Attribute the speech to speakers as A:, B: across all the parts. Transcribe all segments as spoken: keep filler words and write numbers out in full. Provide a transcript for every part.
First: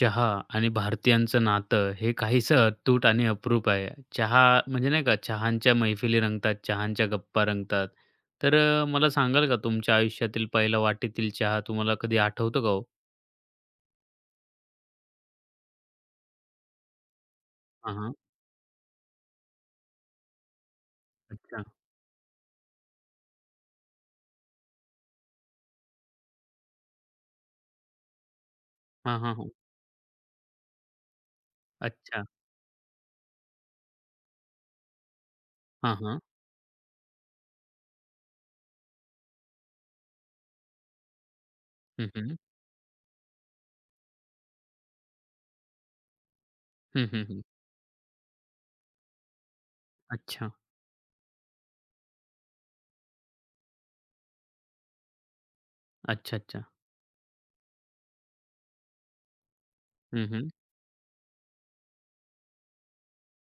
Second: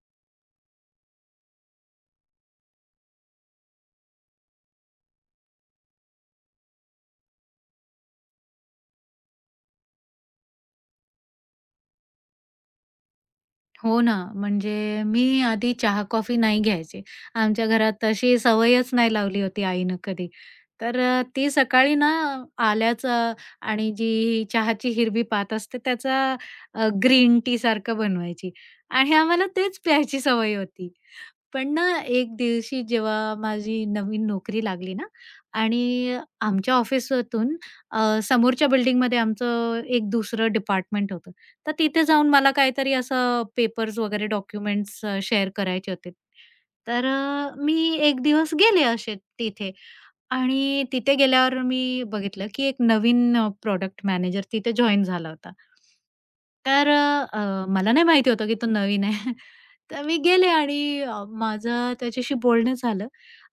A: चहा आणि भारतीयांचं नातं हे काहीसं अतूट आणि अप्रूप आहे. चहा म्हणजे नाही का चहाच्या मैफिली रंगतात, चहाच्या गप्पा रंगतात. तर अ, मला सांगाल का तुमच्या आयुष्यातील पहिला वाटेतील चहा तुम्हाला कधी आठवतो का हो?
B: हो ना, म्हणजे मी आधी चहा-कॉफी नाही घ्यायचे. आमच्या घरात
A: हां, हां.
B: तशी सवयच नाही लावली होती आईनं कधी. तर अ, ती
A: अच्छा.
B: सकाळी ना आल्याचं आणि जी चहाची हिरवी पात असते त्याचा ग्रीन टी सारखं बनवायची आणि
A: हां, हां,
B: आम्हाला
A: हां.
B: तेच प्यायची सवय होती. पण ना,
A: अच्छा.
B: एक दिवशी जेव्हा माझी नवीन नोकरी लागली ना
A: हां,
B: आणि
A: हां.
B: आमच्या ऑफिसातून अ, समोरच्या बिल्डिंगमध्ये आमचं एक दुसरं डिपार्टमेंट होतं. तर तिथे
A: हं,
B: जाऊन
A: हं.
B: मला काहीतरी असं पेपर्स वगैरे डॉक्युमेंट्स अ, शेअर करायचे होते.
A: हं,
B: तर
A: हं, हं.
B: अ, मी एक दिवस गेले असे तिथे
A: अच्छा.
B: आणि तिथे गेल्यावर मी बघितलं, की एक नवीन अ, मॅनेजर तिथे जॉइन झाला होता.
A: अच्छा, अच्छा.
B: तर अ, मला नाही माहिती होतं, की तो नवीन आहे. तर मी
A: हं,
B: गेले
A: हं.
B: आणि अ, माझं त्याच्याशी बोलणं झालं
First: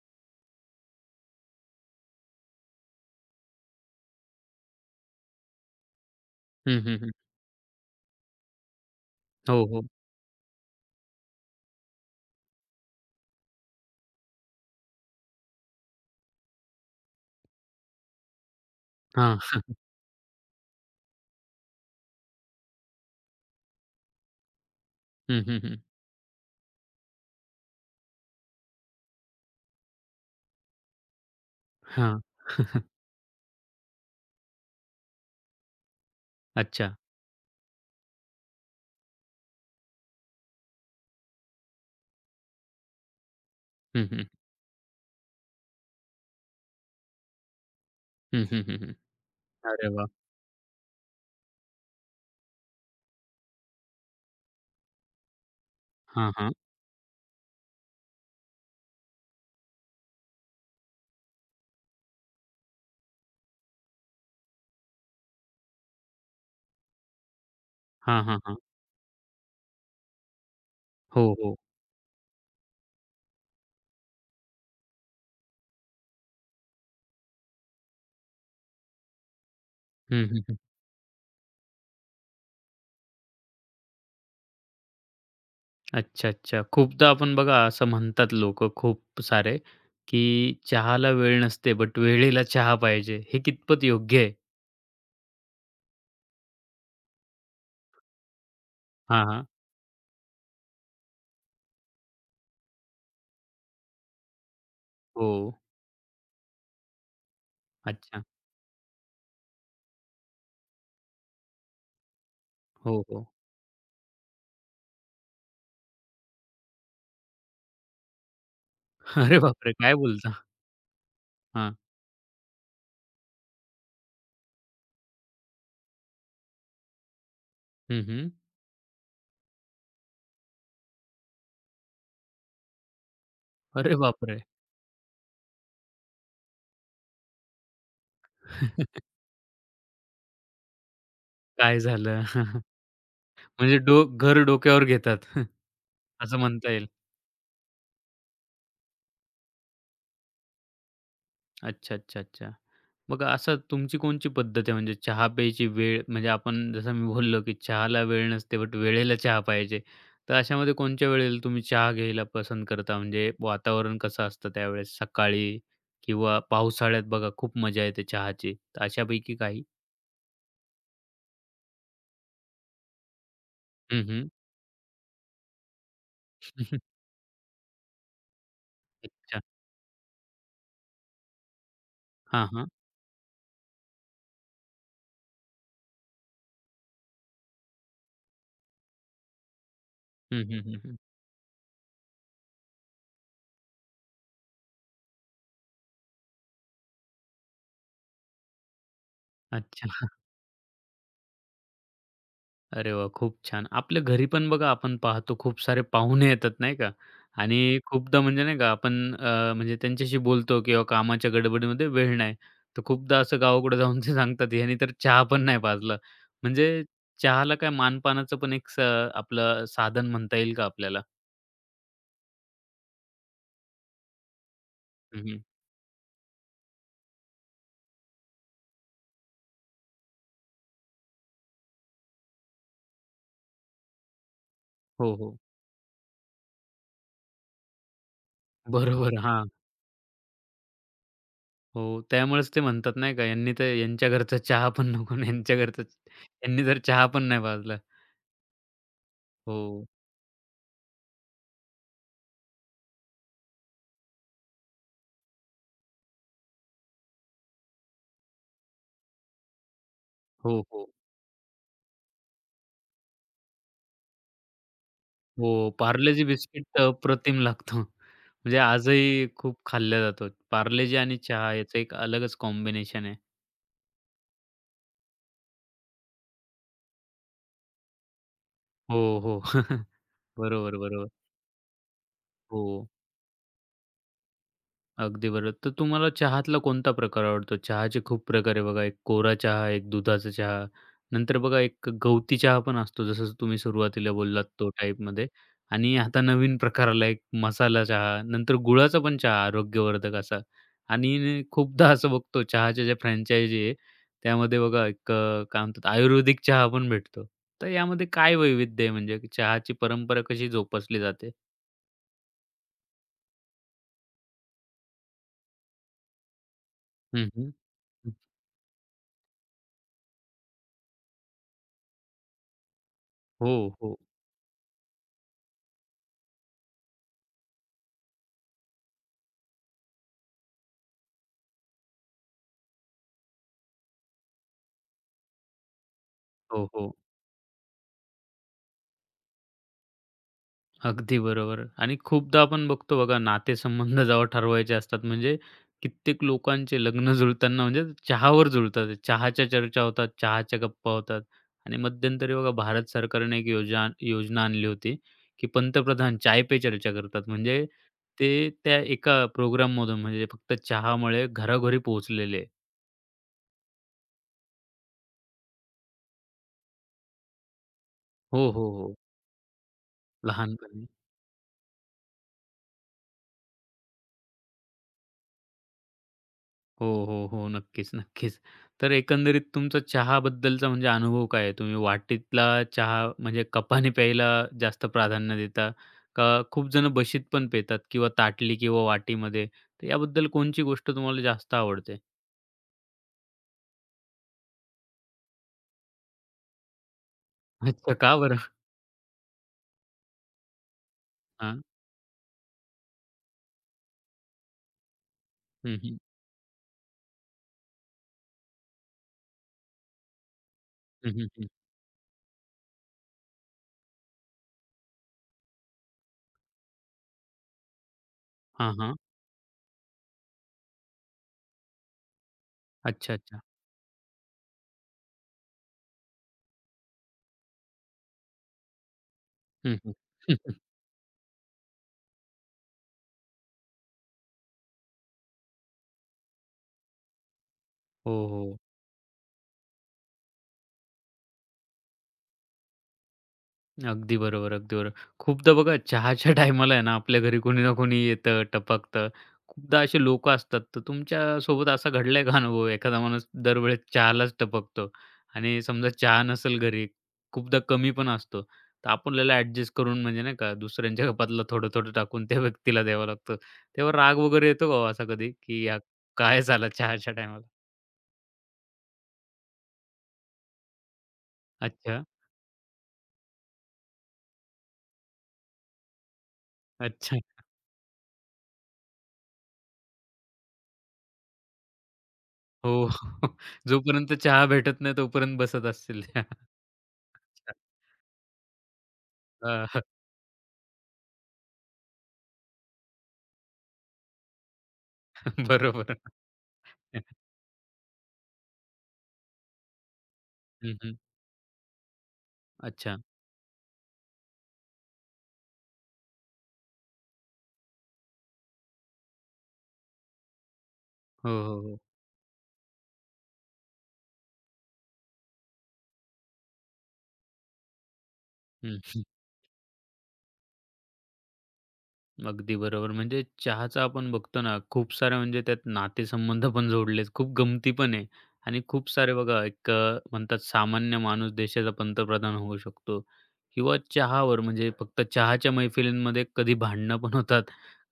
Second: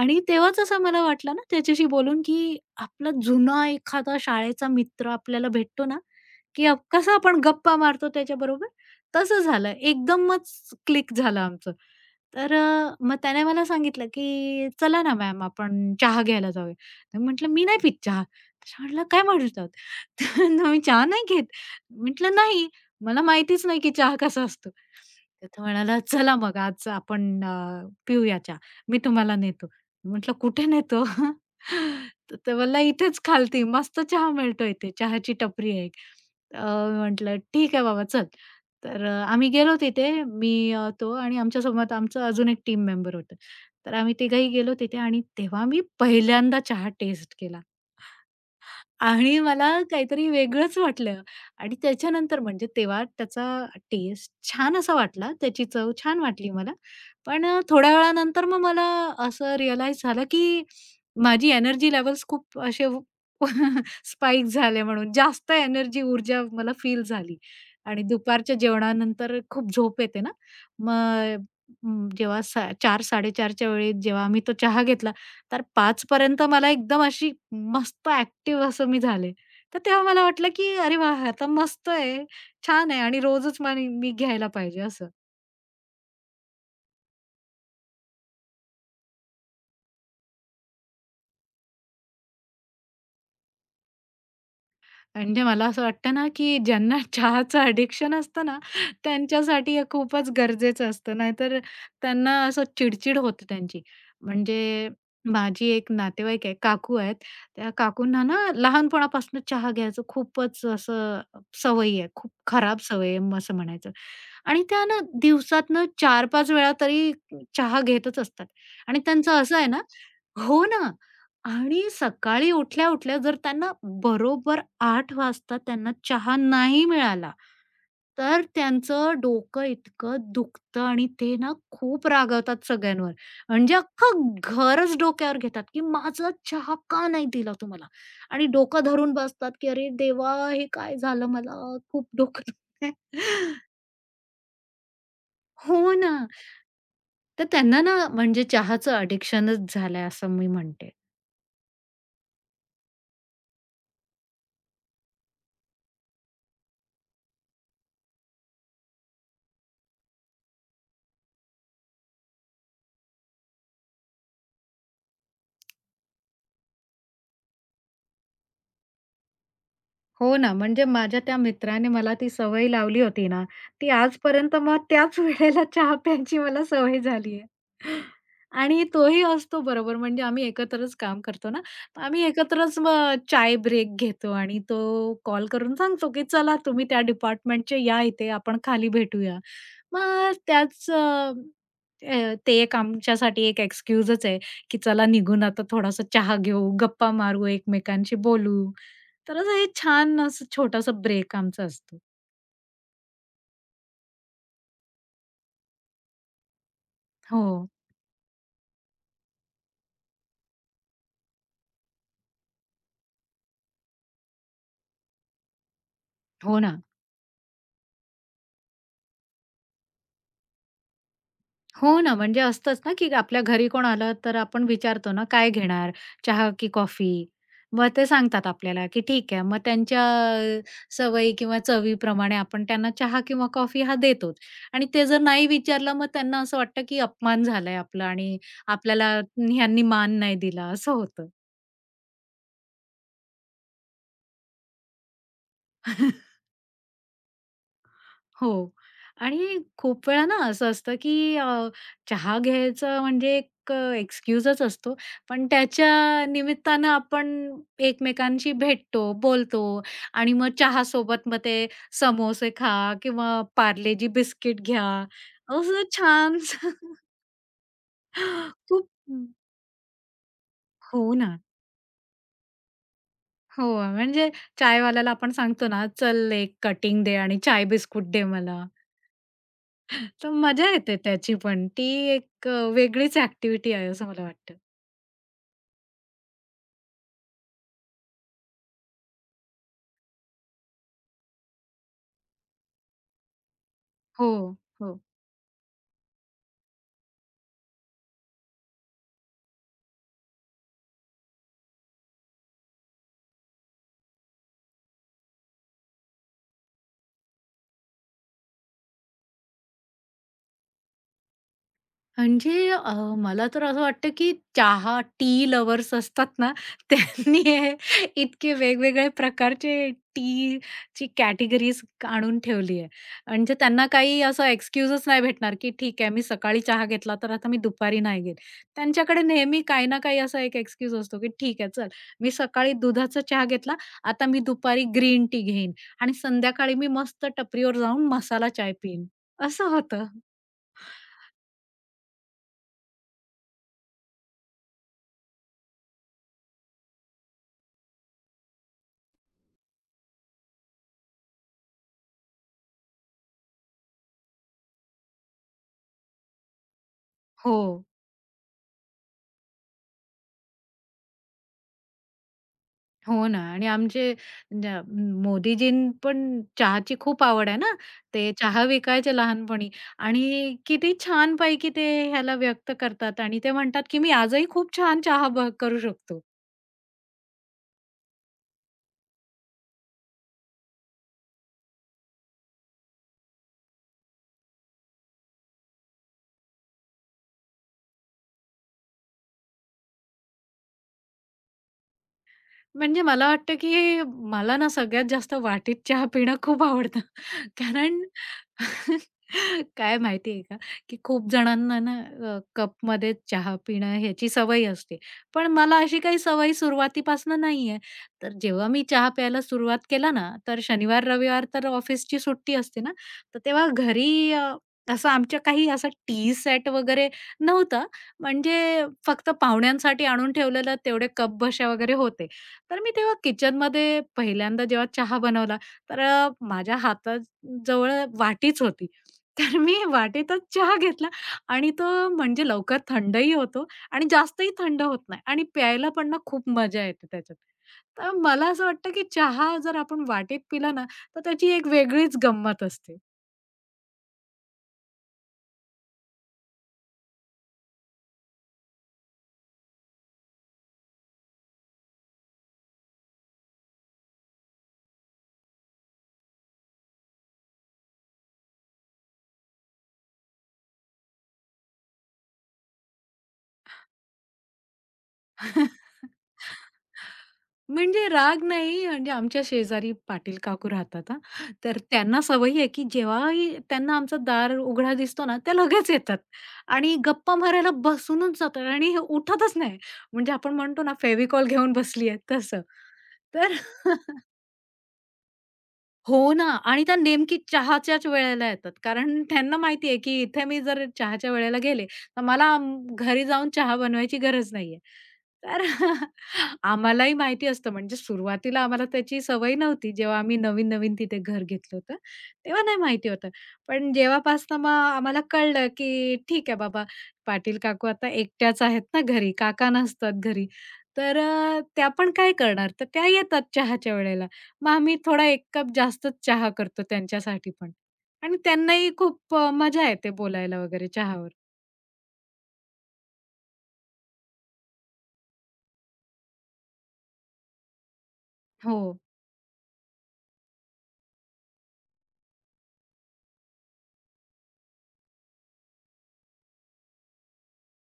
B: आणि तेव्हाच असं मला वाटलं ना त्याच्याशी बोलून, की आपला जुना एखादा शाळेचा मित्र आपल्याला भेटतो ना, की
A: हं,
B: आप
A: हं, हं.
B: कसं आपण गप्पा मारतो त्याच्याबरोबर, तसं
A: हो,
B: झालं.
A: हो.
B: एकदमच क्लिक झालं आमचं. तर अ, मग त्याने मला सांगितलं, की "चला ना मॅम, आपण चहा घ्यायला जाऊया." तर म्हटलं, "मी नाही पित चहा." तर म्हटलं, "काय म्हणत
A: हां.
B: तर "मी चहा नाही घेत." म्हटलं, "नाही, मला माहितीच नाही की चहा कसा असतो."
A: हं,
B: तर
A: हं,
B: तो
A: हं.
B: म्हणाला, "चला मग आज आपण अ, पिऊया चहा. मी तुम्हाला नेतो." म्हटलं, "कुठे नेतो?"
A: हां.
B: तर तो बोलला, "इथेच खालती मस्त चहा मिळतो इथे. चहाची टपरी आहे एक." अ,
A: अच्छा.
B: म्हटलं, "ठीक आहे बाबा, चल." तर अ, आम्ही गेलो तिथे. मी, अ, तो आणि आमच्यासोबत आमचं अजून एक टीम मेंबर होतं. तर
A: हं,
B: आम्ही
A: हं.
B: तिघंही गेलो तिथे आणि तेव्हा मी पहिल्यांदा चहा टेस्ट केला.
A: हं, हं, हं,
B: आणि मला
A: अरे वाह!
B: काहीतरी वेगळंच वाटलं आणि त्याच्यानंतर म्हणजे तेव्हा त्याचा टेस्ट छान असा वाटला, त्याची चव छान
A: हां,
B: वाटली
A: हां.
B: मला. पण अ, थोड्या वेळानंतर मग मला असं रिअलाईज झालं, की माझी एनर्जी लेव्हल्स खूप असे स्पाइक झाले म्हणून. जास्त एनर्जी, ऊर्जा मला फील झाली आणि
A: हां, हां, हां.
B: दुपारच्या जेवणानंतर खूप झोप येते ना.
A: हो,
B: मग
A: हो.
B: अ, जेव्हा सा चार-4:30च्या वेळी जेव्हा आम्ही तो चहा घेतला तर पाच पर्यंत मला एकदम अशी मस्त ॲक्टिव्ह असं मी झाले. तर तेव्हा मला
A: हं,
B: वाटलं,
A: हं,
B: की अरे वाह! आता मस्त आहे, छान आहे आणि रोजच मनी मी घ्यायला पाहिजे असं.
A: अच्छा, अच्छा. खूपदा आपण बघा असं म्हणतात लोकं खूप सारे, की चहाला वेळ नसते, बट वेळेला चहा पाहिजे. हे कितपत योग्य आहे?
B: म्हणजे मला असं वाटतं ना, की ज्यांना चहाचं ॲडिक्शन असतं ना,
A: हां, हां.
B: त्यांच्यासाठी हे खूपच गरजेचं असतं. नाहीतर त्यांना असं चिडचिड होते त्यांची. म्हणजे
A: हो.
B: माझी एक नातेवाईक आहे, काकू आहेत. त्या काकूंना
A: अच्छा.
B: ना लहानपणापासून चहा घ्यायचं खूपच असं सवयी आहे. खूप खराब
A: हो,
B: सवय
A: हो.
B: आहे असं म्हणायचं. आणि त्या ना दिवसातनं चार पाच वेळा तरी चहा घेतच असतात आणि त्यांचं
A: अरे
B: असं आहे
A: बापरे!
B: ना
A: काय बोलता?
B: हो ना.
A: हां.
B: आणि सकाळी उठल्या-उठल्या जर त्यांना बरोबर आठ वाजता त्यांना चहा नाही मिळाला,
A: हं, हं.
B: तर त्यांचं डोकं इतकं दुखतं आणि ते ना खूप रागवतात सगळ्यांवर. म्हणजे
A: अरे
B: अख्खं
A: बापरे!
B: घरच डोक्यावर घेतात, की माझा चहा का नाही दिला तुम्हाला? आणि डोकं धरून बसतात, की "अरे देवा! हे काय झालं मला?
A: काय
B: खूप
A: झालं?
B: डोकं दुखतंय."
A: म्हणजे डो घर डोक्यावर घेतात.
B: हो ना.
A: असं म्हणता येईल.
B: तर त्यांना ना म्हणजे चहाचं अडिक्शनच झालंय असं मी म्हणते.
A: अच्छा, अच्छा, अच्छा. मग असं तुमची कोणची पद्धत आहे म्हणजे चहा प्यायची वेळ म्हणजे आपण जसं मी बोललो, की चहाला वेळ नसते बट वेळेला चहा पाहिजे. तर अशामध्ये कोणच्या वेळेला तुम्ही चहा घ्यायला पसंत करता? म्हणजे वातावरण कसं असतं त्यावेळेस? सकाळी किंवा पावसाळ्यात बघा खूप मजा येते चहाची. तर अशापैकी काही?
B: हो ना, म्हणजे माझ्या त्या मित्राने मला ती सवय लावली होती ना, ती
A: हं, हं.
B: आजपर्यंत मग त्याच वेळेला चहा प्यायची मला सवय झाली आहे. आणि तोही
A: अच्छा.
B: असतो बरोबर, म्हणजे आम्ही एकत्रच काम करतो ना, तर आम्ही
A: हां, हां.
B: एकत्रच मग चाय ब्रेक घेतो आणि तो कॉल करून सांगतो, की "चला तुम्ही त्या डिपार्टमेंटचे या इथे, आपण खाली भेटूया." मग
A: हं, हं, हं,
B: त्याच
A: हं.
B: अ, अ, ते एक आमच्यासाठी एक एक्सक्यूजच आहे, की चला निघून आता थोडासा चहा घेऊ, गप्पा मारू, एकमेकांशी बोलू. तर असं हे
A: अच्छा.
B: छान असं छोटासा ब्रेक आमचा असतो.
A: अरे वाह! खूप छान. आपल्या घरी पण बघा आपण पाहतो खूप सारे पाहुणे येतात नाही का?
B: हो.
A: आणि खूपदा म्हणजे नाही का आपण अ, म्हणजे त्यांच्याशी बोलतो किंवा कामाच्या गडबडीमध्ये वेळ नाही. तर खूपदा असं गावाकडे जाऊन ते सांगतात, "ह्यानी तर चहा पण नाही पाजला."
B: हो
A: म्हणजे
B: ना.
A: चहाला काय मानपानाचं पण एक स आपलं साधन म्हणता येईल का आपल्याला?
B: हो ना. म्हणजे असतंच ना, की आपल्या घरी कोण आलं तर आपण विचारतो ना,
A: हं,
B: "काय घेणार? चहा की कॉफी?" मग ते सांगतात आपल्याला, की ठीक आहे. मग त्यांच्या अ, सवयी किंवा चवीप्रमाणे आपण त्यांना चहा किंवा कॉफी हा देतोच. आणि ते
A: हो,
B: जर
A: हो.
B: नाही विचारलं मग त्यांना असं वाटतं, की अपमान झालाय आपला आणि आपल्याला
A: बरोबर. हां.
B: ह्यांनी मान नाही दिला असं होतं.
A: हो. त्यामुळेच ते म्हणतात नाही का, "यांनी तर यांच्या घरचा चहा पण नको आणि यांच्या घरचा यांनी तर चहा पण नाही पाजला."
B: हो आणि
A: हो.
B: खूप वेळा ना असं असतं की अ, चहा घ्यायचं म्हणजे एक अ, एक्सक्यूजच असतो. पण त्याच्या निमित्तानं आपण एकमेकांशी भेटतो, बोलतो आणि मग
A: हो,
B: चहा
A: हो.
B: सोबत मग ते समोसे खा किंवा पार्लेजी बिस्किट घ्या.
A: हो,
B: असं
A: पार्लेजी बिस्किट
B: छानसं
A: अ, अप्रतिम लागतो. म्हणजे
B: खूप
A: आजही खूप खाल्ला जातो. पार्लेजी
B: हो
A: आणि
B: ना.
A: चहा याचं एक अलगच कॉम्बिनेशन आहे.
B: हो, म्हणजे चायवाल्याला आपण सांगतो ना, "चल एक कटिंग दे आणि चाय बिस्कुट दे मला."
A: हो, हो.
B: तर मजा
A: बरोबर,
B: येते
A: बरोबर.
B: त्याची पण. ती एक अ,
A: हो.
B: वेगळीच ॲक्टिव्हिटी आहे असं मला वाटतं.
A: अगदी बरोबर. तर तुम्हाला चहातला कोणता प्रकार आवडतो? चहाचे खूप प्रकार आहे बघा. एक कोरा चहा, एक दुधाचा चहा. नंतर बघा एक गवती चहा पण असतो, जसं तुम्ही सुरुवातीला
B: हो,
A: बोललात तो
B: हो.
A: टाईपमध्ये. आणि आता नवीन प्रकार आला एक मसाला चहा. नंतर गुळाचा पण चहा आरोग्यवर्धक असा. आणि खूपदा असं बघतो चहाच्या ज्या फ्रँचायझी आहे, त्यामध्ये बघा एक अ, काय म्हणतात आयुर्वेदिक चहा पण भेटतो. तर यामध्ये काय वैविध्य आहे म्हणजे चहाची परंपरा कशी जोपासली जाते?
B: म्हणजे अ, मला तर असं वाटतं, की चहा, टी लव्हर्स असतात ना,
A: हं,
B: त्यांनी
A: हं.
B: हे इतके वेगवेगळे प्रकारचे टीची कॅटेगरीज आणून ठेवली आहे.
A: हो,
B: म्हणजे त्यांना
A: हो.
B: काही असं एक्सक्यूजच नाही भेटणार, की ठीक आहे मी सकाळी चहा घेतला, तर आता मी दुपारी नाही घेत. त्यांच्याकडे नेहमी काही ना काही असा एक एक्सक्यूज असतो, की ठीक आहे चल, मी सकाळी दुधाचा चहा घेतला, आता मी दुपारी ग्रीन टी घेईन आणि
A: हो,
B: संध्याकाळी मी
A: हो.
B: मस्त टपरीवर जाऊन मसाला चाय पिईन, असं होतं.
A: अगदी बरोबर आणि खूपदा आपण बघतो बघा नातेसंबंध जेव्हा ठरवायचे असतात म्हणजे कित्येक लोकांचे लग्न जुळताना म्हणजे चहावर जुळतात. चहाच्या चर्चा होतात, चहाच्या गप्पा होतात आणि मध्यंतरी बघा भारत सरकारने एक योजना योजना आणली होती, की पंतप्रधान चाय पे चर्चा करतात.
B: हो.
A: म्हणजे ते त्या एका प्रोग्राममधून म्हणजे फक्त चहामुळे घरोघरी पोहोचलेले.
B: हो ना आणि आमचे ज्या- मोदीजीं पण चहाची खूप आवड आहे ना. ते
A: हो,
B: चहा
A: हो, हो.
B: विकायचे लहानपणी आणि
A: लहानपणी.
B: किती छानपैकी ते ह्याला व्यक्त करतात आणि ते म्हणतात की मी आजही खूप छान चहा ब- करू शकतो.
A: हो, हो, हो. नक्कीच, नक्कीच. तर एकंदरीत तुमचा चहाबद्दलचा म्हणजे अनुभव काय आहे? तुम्ही वाटीतला चहा म्हणजे कपाने प्यायला जास्त प्राधान्य देता? का खूप जण बशीत पण पितात किंवा ताटली किंवा वाटीमध्ये? तर याबद्दल कोणची गोष्ट तुम्हाला जास्त आवडते?
B: म्हणजे मला वाटतं, की मला ना सगळ्यात जास्त वाटीत चहा पिणं खूप आवडतं.
A: अच्छा,
B: कारण
A: का बरं?
B: काय माहिती आहे का, की खूप
A: हां.
B: जणांना ना अ, कपमध्ये चहा पिणं ह्याची सवय असते. पण
A: हं,
B: मला
A: हं.
B: अशी काही सवय सुरुवातीपासून नाही आहे. तर जेव्हा मी चहा प्यायला सुरुवात केला ना, तर शनिवार,
A: हं, हं,
B: रविवार
A: हं.
B: तर ऑफिसची सुट्टी असते ना, तर तेव्हा घरी अ, असं आमच्या काही असा टी सेट वगैरे नव्हता.
A: हां,
B: म्हणजे
A: हां.
B: फक्त पाहुण्यांसाठी आणून ठेवलेलं तेवढे कप बशा वगैरे होते. तर मी
A: अच्छा,
B: तेव्हा
A: अच्छा.
B: किचनमध्ये पहिल्यांदा जेव्हा चहा बनवला, तर अ, माझ्या हाताजवळ वाटीच होती. तर
A: हं,
B: मी
A: हं.
B: वाटीतच चहा घेतला आणि तो म्हणजे लवकर थंडही होतो आणि जास्तही थंड होत नाही आणि प्यायला पण ना खूप मजा येते त्याच्यात. तर
A: हो,
B: मला
A: हो.
B: असं वाटतं, की चहा जर आपण वाटीत पिला ना, तर त्याची एक वेगळीच गंमत असते.
A: अगदी बरोबर, अगदी बरोबर. खूपदा बघा चहाच्या टायमाला आहे ना, आपल्या घरी कोणी ना कोणी येतं, टपकतं. खूपदा असे लोकं असतात. तर तुमच्यासोबत असा घडलाय का अनुभव? एखादा माणूस दरवेळेस चहालाच टपकतो आणि समजा चहा नसेल घरी, खूपदा कमी पण असतो. तर आपल्याला ॲडजस्ट करून म्हणजे नाही का, दुसऱ्यांच्या कपातला थोडं-थोडं टाकून त्या व्यक्तीला द्यावं लागतं. तेव्हा राग वगैरे येतो का हो असा कधी, की "या काय झालं चहाच्या टायमाला?"
B: म्हणजे राग नाही, म्हणजे आमच्या शेजारी पाटील काकू राहतात हां. तर
A: अच्छा,
B: त्यांना सवय आहे, की जेव्हाही त्यांना आमचं दार उघडा दिसतो ना, त्या लगेच येतात आणि
A: अच्छा.
B: गप्पा मारायला बसूनच जातात आणि उठतच नाही. म्हणजे आपण म्हणतो ना, फेविकॉल घेऊन बसली आहे तसं.
A: हो.
B: तर
A: जोपर्यंत चहा भेटत नाही तोपर्यंत बसत असतील त्या.
B: हो ना आणि त्या नेमकी चहाच्याच वेळेला येतात. कारण त्यांना
A: हां,
B: माहिती की इथे मी जर चहाच्या वेळेला गेले, तर मला म, घरी जाऊन चहा बनवायची गरज नाहीये. तर
A: बरोबर.
B: आम्हालाही माहिती असतं म्हणजे सुरुवातीला आम्हाला त्याची सवय नव्हती. जेव्हा आम्ही
A: हं,
B: नवीन-नवीन
A: हं.
B: तिथे घर घेतलं होतं, तेव्हा नाही
A: अच्छा.
B: माहिती होतं. पण जेव्हापासनं मग आम्हाला कळलं, की ठीक आहे बाबा, पाटील काकू आता एकट्याच आहेत ना घरी, काका नसतात घरी. तर
A: हो, हो,
B: अ,
A: हो.
B: त्या पण काय करणार? तर त्या येतात चहाच्या वेळेला. मग आम्ही थोडा एक कप जास्तच चहा करतो त्यांच्यासाठी पण आणि त्यांनाही
A: हं.
B: खूप अ, मजा येते बोलायला वगैरे चहावर.
A: अगदी बरोबर. म्हणजे चहाचा आपण बघतो ना, खूप सारे म्हणजे त्यात नातेसंबंध पण जोडलेत. खूप गमती पण आहे आणि
B: हो.
A: खूप सारे बघा एक अ, म्हणतात सामान्य माणूस देशाचा पंतप्रधान होऊ शकतो किंवा चहावर म्हणजे फक्त चहाच्या मैफिलींमध्ये कधी भांडणं पण होतात,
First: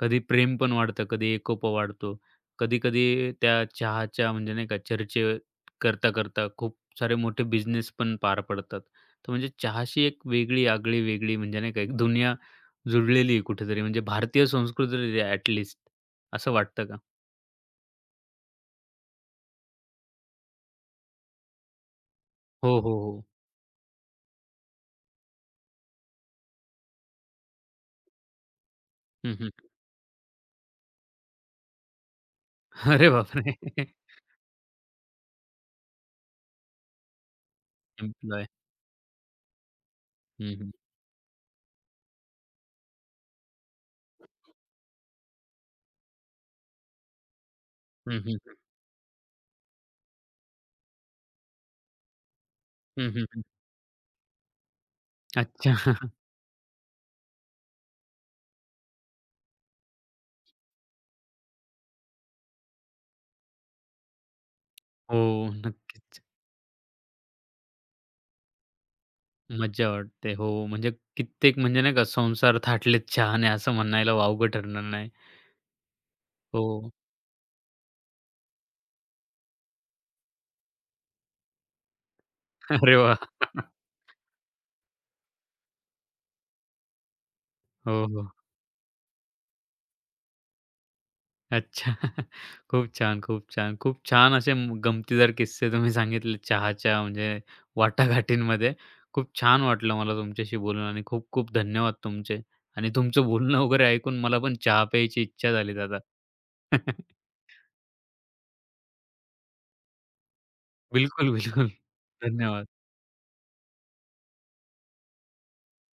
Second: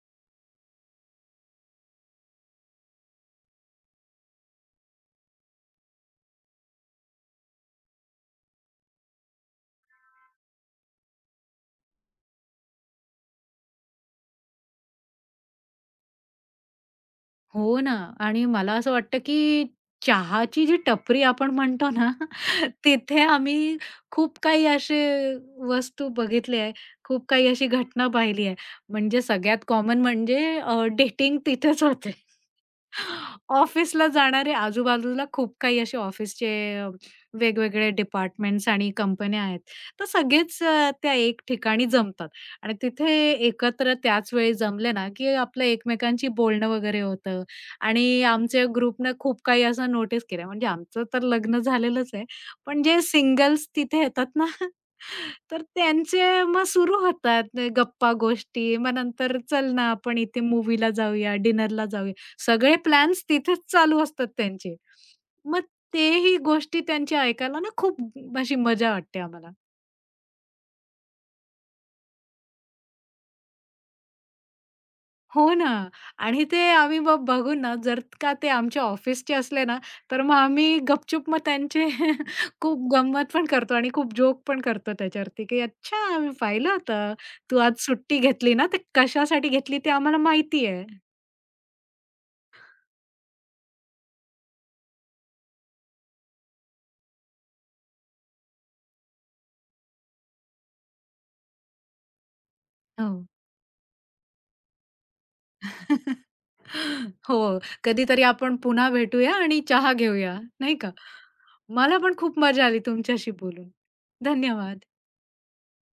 A: कधी प्रेम पण वाढतं, कधी एकोपा वाढतो. कधी-कधी त्या चहाच्या म्हणजे नाही का चर्चे करता-करता खूप सारे मोठे बिझनेस पण पार पडतात. तर म्हणजे चहाशी एक वेगळी आगळी वेगळी म्हणजे नाही का एक दुनिया जुळलेली आहे कुठेतरी म्हणजे भारतीय संस्कृती तरी ॲट लिस्ट असं वाटतं का?
B: हो ना आणि मला असं वाटतं, की चहाची जी टपरी आपण म्हणतो ना,
A: हो, हो,
B: तिथे
A: हो.
B: आम्ही खूप काही असे वस्तू बघितले आहे. खूप काही अशी घटना पाहिली आहे. म्हणजे
A: हं, हं.
B: सगळ्यात कॉमन म्हणजे डेटिंग तिथेच होते.
A: अरे बापरे!
B: ऑफिसला जाणारे आजूबाजूला खूप काही असे ऑफिसचे अ, वेगवेगळे
A: एम्प्लॉय.
B: डिपार्टमेंट्स आणि कंपन्या आहेत. तर
A: हं,
B: सगळेच
A: हं.
B: अ, त्या एक ठिकाणी जमतात आणि तिथे एकत्र त्याच वेळी जमले ना, की आपलं एकमेकांची बोलणं वगैरे होतं
A: हं,
B: आणि
A: हं, हं.
B: आमच्या ग्रुपनं खूप काही असं नोटीस केलं. म्हणजे आमचं तर लग्न झालेलंच आहे. पण जे
A: हं, हं,
B: सिंगल्स तिथे येतात ना, तर
A: अच्छा.
B: त्यांचे मग सुरू होतात गप्पा-गोष्टी. मग नंतर चल ना आपण इथे मूव्हीला जाऊया, डिनरला जाऊया. सगळे प्लॅन्स तिथेच चालू असतात त्यांचे.
A: हो,
B: मग
A: नक्कीच.
B: तेही गोष्टी त्यांच्या ऐकायला ना खूप अशी मजा वाटते आम्हाला.
A: मज्जा वाटते. हो, म्हणजे कित्येक म्हणजे नाही का संसार थाटलेत चहाने असं म्हणायला वावगं ठरणार नाही.
B: हो ना. आणि ते
A: हो.
B: आम्ही मग बघू ना, जर का ते आमच्या ऑफिसचे असले ना, तर मग आम्ही गपचूप मग त्यांचे खूप
A: अरे वाह!
B: गंमत पण करतो आणि खूप जोक पण करतो त्याच्यावरती, की "अच्छा, मी पाहिलं होतं, तू आज
A: हो,
B: सुट्टी
A: हो.
B: घेतली ना, तर कशासाठी घेतली ते आम्हाला माहिती आहे."
A: अच्छा. खूप छान, खूप छान. खूप छान असे म गमतीदार किस्से तुम्ही सांगितले चहाच्या म्हणजे वाटाघाटींमध्ये. खूप छान वाटलं मला तुमच्याशी बोलून आणि खूप-खूप धन्यवाद तुमचे. आणि तुमचं
B: हो.
A: बोलणं वगैरे ऐकून मला पण चहा प्यायची इच्छा झाली दादा.
B: हो. कधीतरी आपण पुन्हा भेटूया आणि चहा घेऊया, नाही का?
A: बिलकुल, बिलकुल.
B: मला पण खूप मजा
A: धन्यवाद.
B: आली तुमच्याशी बोलून. धन्यवाद.